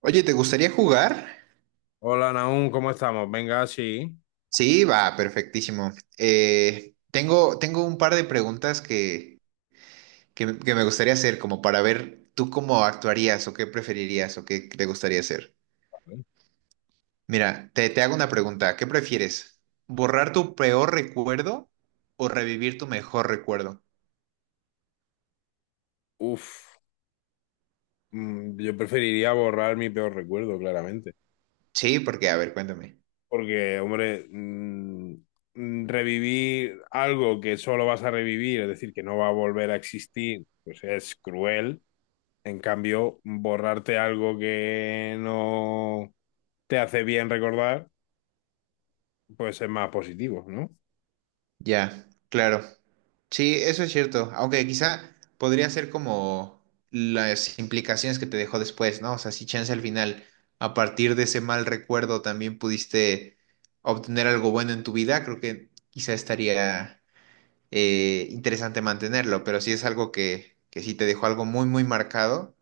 Oye, ¿te gustaría jugar? Hola, Naum, ¿cómo estamos? Venga, sí. Sí, va, perfectísimo. Tengo un par de preguntas que me gustaría hacer, como para ver tú cómo actuarías o qué preferirías o qué te gustaría hacer. Mira, te hago una pregunta. ¿Qué prefieres? ¿Borrar tu peor recuerdo o revivir tu mejor recuerdo? Uf, yo preferiría borrar mi peor recuerdo, claramente. Sí, porque, a ver, cuéntame. Porque, hombre, revivir algo que solo vas a revivir, es decir, que no va a volver a existir, pues es cruel. En cambio, borrarte algo que no te hace bien recordar, pues es más positivo, ¿no? Ya, claro. Sí, eso es cierto. Aunque quizá podría ser como las implicaciones que te dejó después, ¿no? O sea, si chance al final, a partir de ese mal recuerdo también pudiste obtener algo bueno en tu vida, creo que quizá estaría interesante mantenerlo. Pero si es algo que sí te dejó algo muy, muy marcado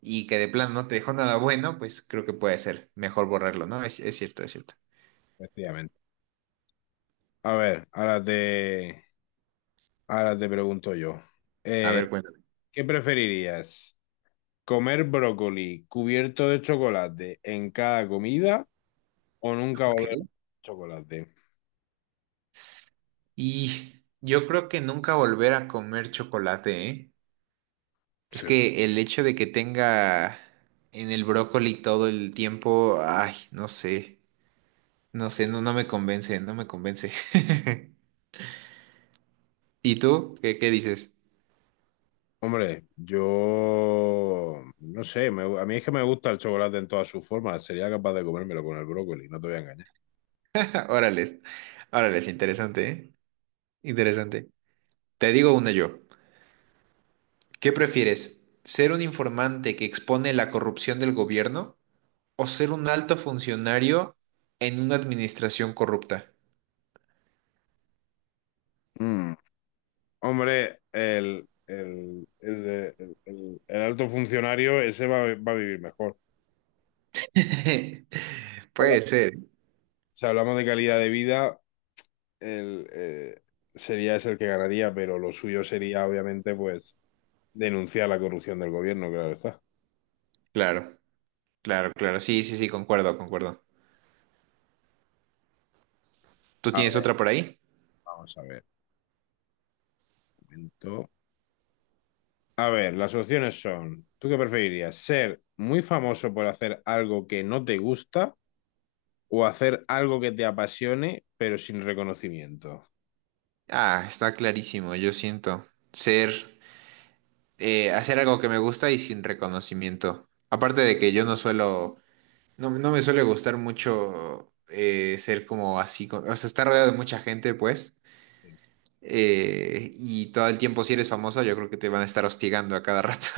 y que de plano no te dejó nada bueno, pues creo que puede ser mejor borrarlo, ¿no? Es cierto, es cierto. Efectivamente. A ver, ahora te pregunto yo. A Eh, ver, cuéntame. ¿Qué preferirías? Comer brócoli cubierto de chocolate en cada comida o nunca Ok. volver a comer chocolate. Y yo creo que nunca volver a comer chocolate, ¿eh? Es Sí. que el hecho de que tenga en el brócoli todo el tiempo, ay, no sé, no sé, no me convence, no me convence. ¿Y tú? ¿Qué dices? Hombre, yo no sé, a mí es que me gusta el chocolate en todas sus formas. Sería capaz de comérmelo con el brócoli, no te voy a engañar. Órales, órales, interesante, ¿eh? Interesante. Te digo una yo. ¿Qué prefieres? ¿Ser un informante que expone la corrupción del gobierno o ser un alto funcionario en una administración corrupta? Mm. Hombre, el alto funcionario, ese va, a va a vivir mejor. Si Habla- Puede ser. Si hablamos de calidad de vida, el, eh, sería ese el que ganaría, pero lo suyo sería, obviamente, pues denunciar la corrupción del gobierno, claro está. Claro, claro, claro. Sí, sí, sí, concuerdo, concuerdo. ¿Tú A tienes ver, otra por ahí? vamos a ver. Un momento. A ver, las opciones son, ¿tú qué preferirías? ¿Ser muy famoso por hacer algo que no te gusta o hacer algo que te apasione, pero sin reconocimiento? Ah, está clarísimo, yo siento. Ser, hacer algo que me gusta y sin reconocimiento. Aparte de que yo no suelo, no me suele gustar mucho ser como así, co- o sea, estar rodeado de mucha gente, pues. Y todo el tiempo, si eres famoso, yo creo que te van a estar hostigando a cada rato.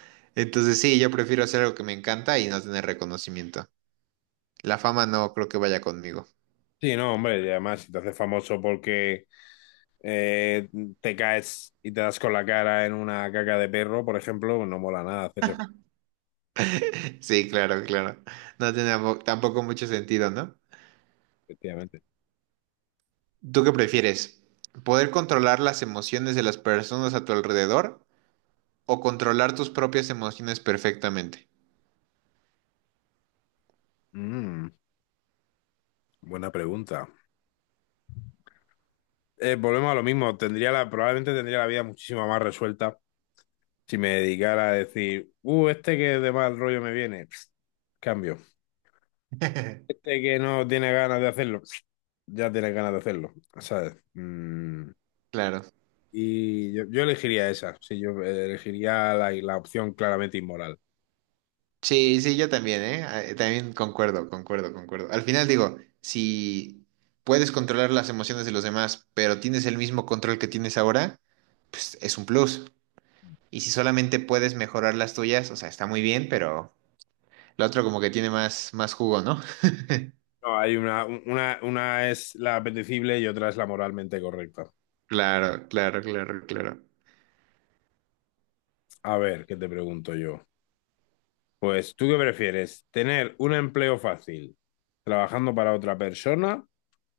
Entonces, sí, yo prefiero hacer algo que me encanta y no tener reconocimiento. La fama no creo que vaya conmigo. Sí, no, hombre, y además si te haces famoso porque eh, te caes y te das con la cara en una caca de perro, por ejemplo, no mola nada hacerse famoso, Sí, claro, claro. No tiene tampo- tampoco mucho sentido, ¿no? efectivamente. ¿Tú qué prefieres? ¿Poder controlar las emociones de las personas a tu alrededor o controlar tus propias emociones perfectamente? Mm. Buena pregunta. Volvemos a lo mismo. Probablemente tendría la vida muchísimo más resuelta si me dedicara a decir, este que de mal rollo me viene, pss, cambio. Este que no tiene ganas de hacerlo, pss, ya tiene ganas de hacerlo, ¿sabes? Claro. Y yo elegiría esa, sí, yo elegiría la opción claramente inmoral. Sí, sí, yo también, ¿eh? También concuerdo, concuerdo, concuerdo. Al final digo, si puedes controlar las emociones de los demás, pero tienes el mismo control que tienes ahora, pues es un plus. Y si solamente puedes mejorar las tuyas, o sea, está muy bien, pero lo otro como que tiene más, más jugo, ¿no? No, hay una es la apetecible y otra es la moralmente correcta. Claro, claro, claro, claro. A ver, ¿qué te pregunto yo? Pues, ¿tú qué prefieres? ¿Tener un empleo fácil trabajando para otra persona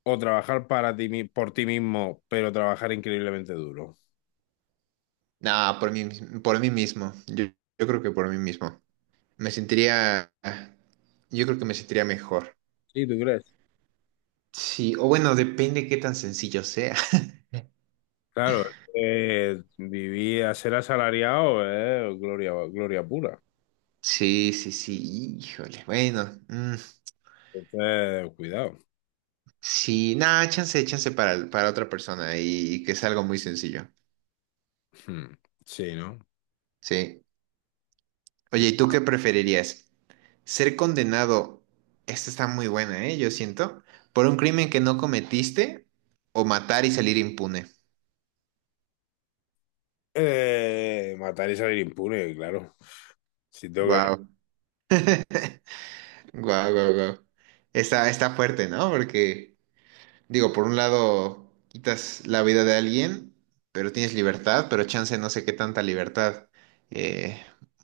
o trabajar para ti, por ti mismo, pero trabajar increíblemente duro? No, por mí, mis- por mí mismo. Yo creo que por mí mismo. Me sentiría, yo creo que me sentiría mejor. Sí, ¿tú crees? Sí, o bueno, depende qué tan sencillo sea. Claro, vivir a ser asalariado es gloria, gloria pura. Sí, sí, sí, híjole. Bueno, Entonces, cuidado. sí, nada, chance, chance para otra persona y, que es algo muy sencillo. Hmm. Sí, ¿no? Sí. Oye, ¿y tú qué preferirías? ¿Ser condenado? Esta está muy buena, ¿eh? Yo siento. ¿Por un crimen que no cometiste o matar y salir impune? Matar y salir impune, claro. Si tengo que, Wow, wow, wow, wow. Está, está fuerte, ¿no? Porque, digo, por un lado quitas la vida de alguien, pero tienes libertad, pero chance no sé qué tanta libertad eh,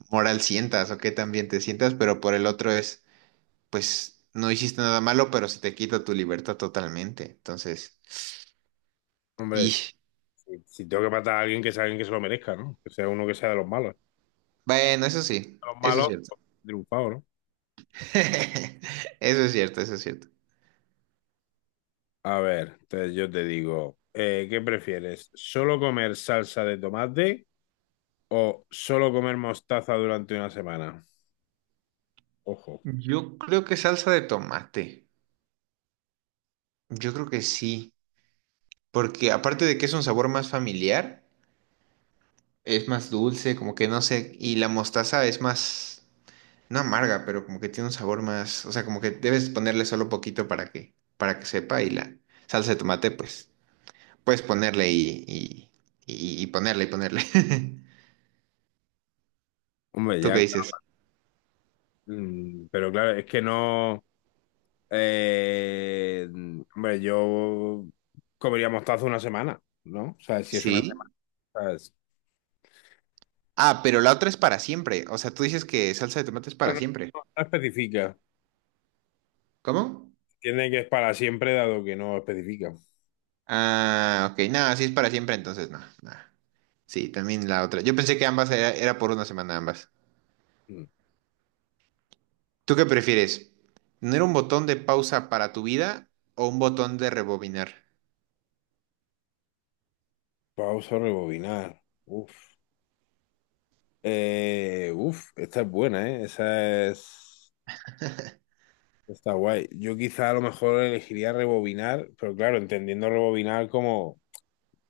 moral sientas o qué tan bien te sientas, pero por el otro es, pues no hiciste nada malo, pero se te quita tu libertad totalmente. Entonces, hombre, y si tengo que matar a alguien que sea alguien que se lo merezca, ¿no? Que sea uno que sea de los malos. bueno, eso sí, De los eso es malos, cierto. pues, triunfado, ¿no? Eso es cierto, eso es cierto. A ver, yo te digo, ¿qué prefieres? ¿Solo comer salsa de tomate o solo comer mostaza durante una semana? Ojo. Yo creo que salsa de tomate. Yo creo que sí. Porque aparte de que es un sabor más familiar, es más dulce, como que no sé, y la mostaza es más, no amarga, pero como que tiene un sabor más, o sea, como que debes ponerle solo poquito para que sepa, y la salsa de tomate, pues, puedes ponerle y ponerle y ponerle. Hombre, ¿Tú qué ya, dices? claro. Mm, pero claro, es que no. Eh, hombre, yo comería mostaza una semana, ¿no? O sea, si es una Sí. semana, Ah, pero la otra es para siempre, o sea, tú dices que salsa de tomate es para pero siempre. no, no especifica. ¿Cómo? Tiene que es para siempre, dado que no especifica. Ah, ok, nada, si es para siempre, entonces no, nada. Sí, también la otra. Yo pensé que ambas era, era por una semana ambas. Mm. ¿Tú qué prefieres? ¿Tener un botón de pausa para tu vida o un botón de rebobinar? Pausa, rebobinar. Uf. Uf, esta es buena, ¿eh? Esa es. Está guay. Yo quizá a lo mejor elegiría rebobinar, pero claro, entendiendo rebobinar como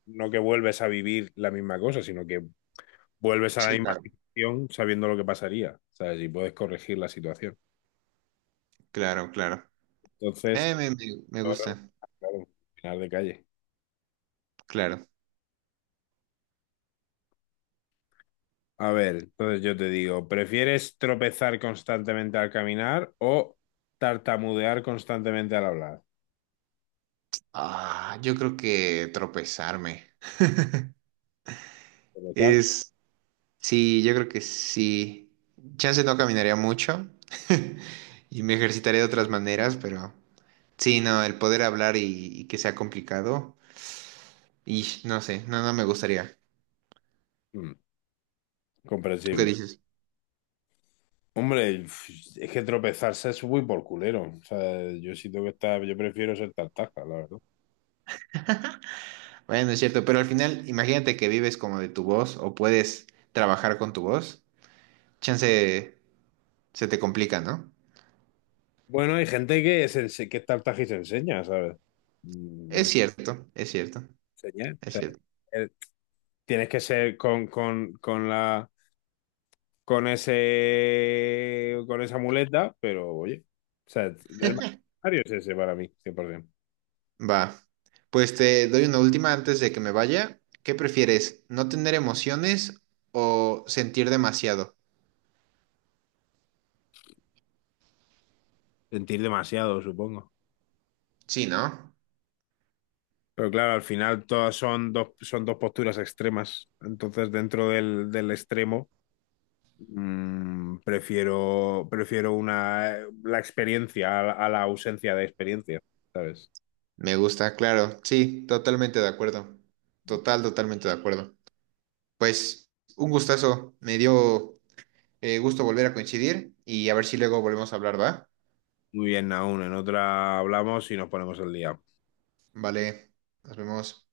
no que vuelves a vivir la misma cosa, sino que vuelves a la Sí, misma claro. situación sabiendo lo que pasaría, ¿sabes? Y puedes corregir la situación. Claro, claro. Eh, Entonces, me, me- me ahora, gusta, claro, final de calle. claro. A ver, entonces yo te digo, ¿prefieres tropezar constantemente al caminar o tartamudear constantemente al hablar? Ah, yo creo que tropezarme. Tropezar, Es, sí, yo creo que sí. Chance no caminaría mucho y me ejercitaré de otras maneras, pero sí, no, el poder hablar y que sea complicado, y no sé, no me gustaría. mm, ¿Tú qué comprensible. dices? Hombre, es que tropezarse es muy por culero. O sea, yo sí tengo que estar, yo prefiero ser tartaja, la verdad. Bueno, es cierto, pero al final, imagínate que vives como de tu voz o puedes trabajar con tu voz. Chance se te complica, ¿no? Bueno, hay gente que, que es tartaja y se enseña, ¿sabes? Mm, Es no cierto, es cierto, enseña. O es sea, cierto. eh, tienes que ser con la con ese con esa muleta, pero oye. O sea, el Mario es ese para mí, 100%. Va. Pues te doy una última antes de que me vaya. ¿Qué prefieres? ¿No tener emociones o sentir demasiado? Sentir demasiado, supongo. Sí, ¿no? Pero claro, al final todas son dos posturas extremas. Entonces, dentro del, del extremo. Mm, prefiero una, la a la ausencia de experiencia, ¿sabes? Me gusta, claro. Sí, totalmente de acuerdo. Total, totalmente de acuerdo. Pues un gustazo. Me dio gusto volver a coincidir y a ver si luego volvemos a hablar, ¿va? Muy bien, aún en otra hablamos y nos ponemos el día. Vale, nos vemos.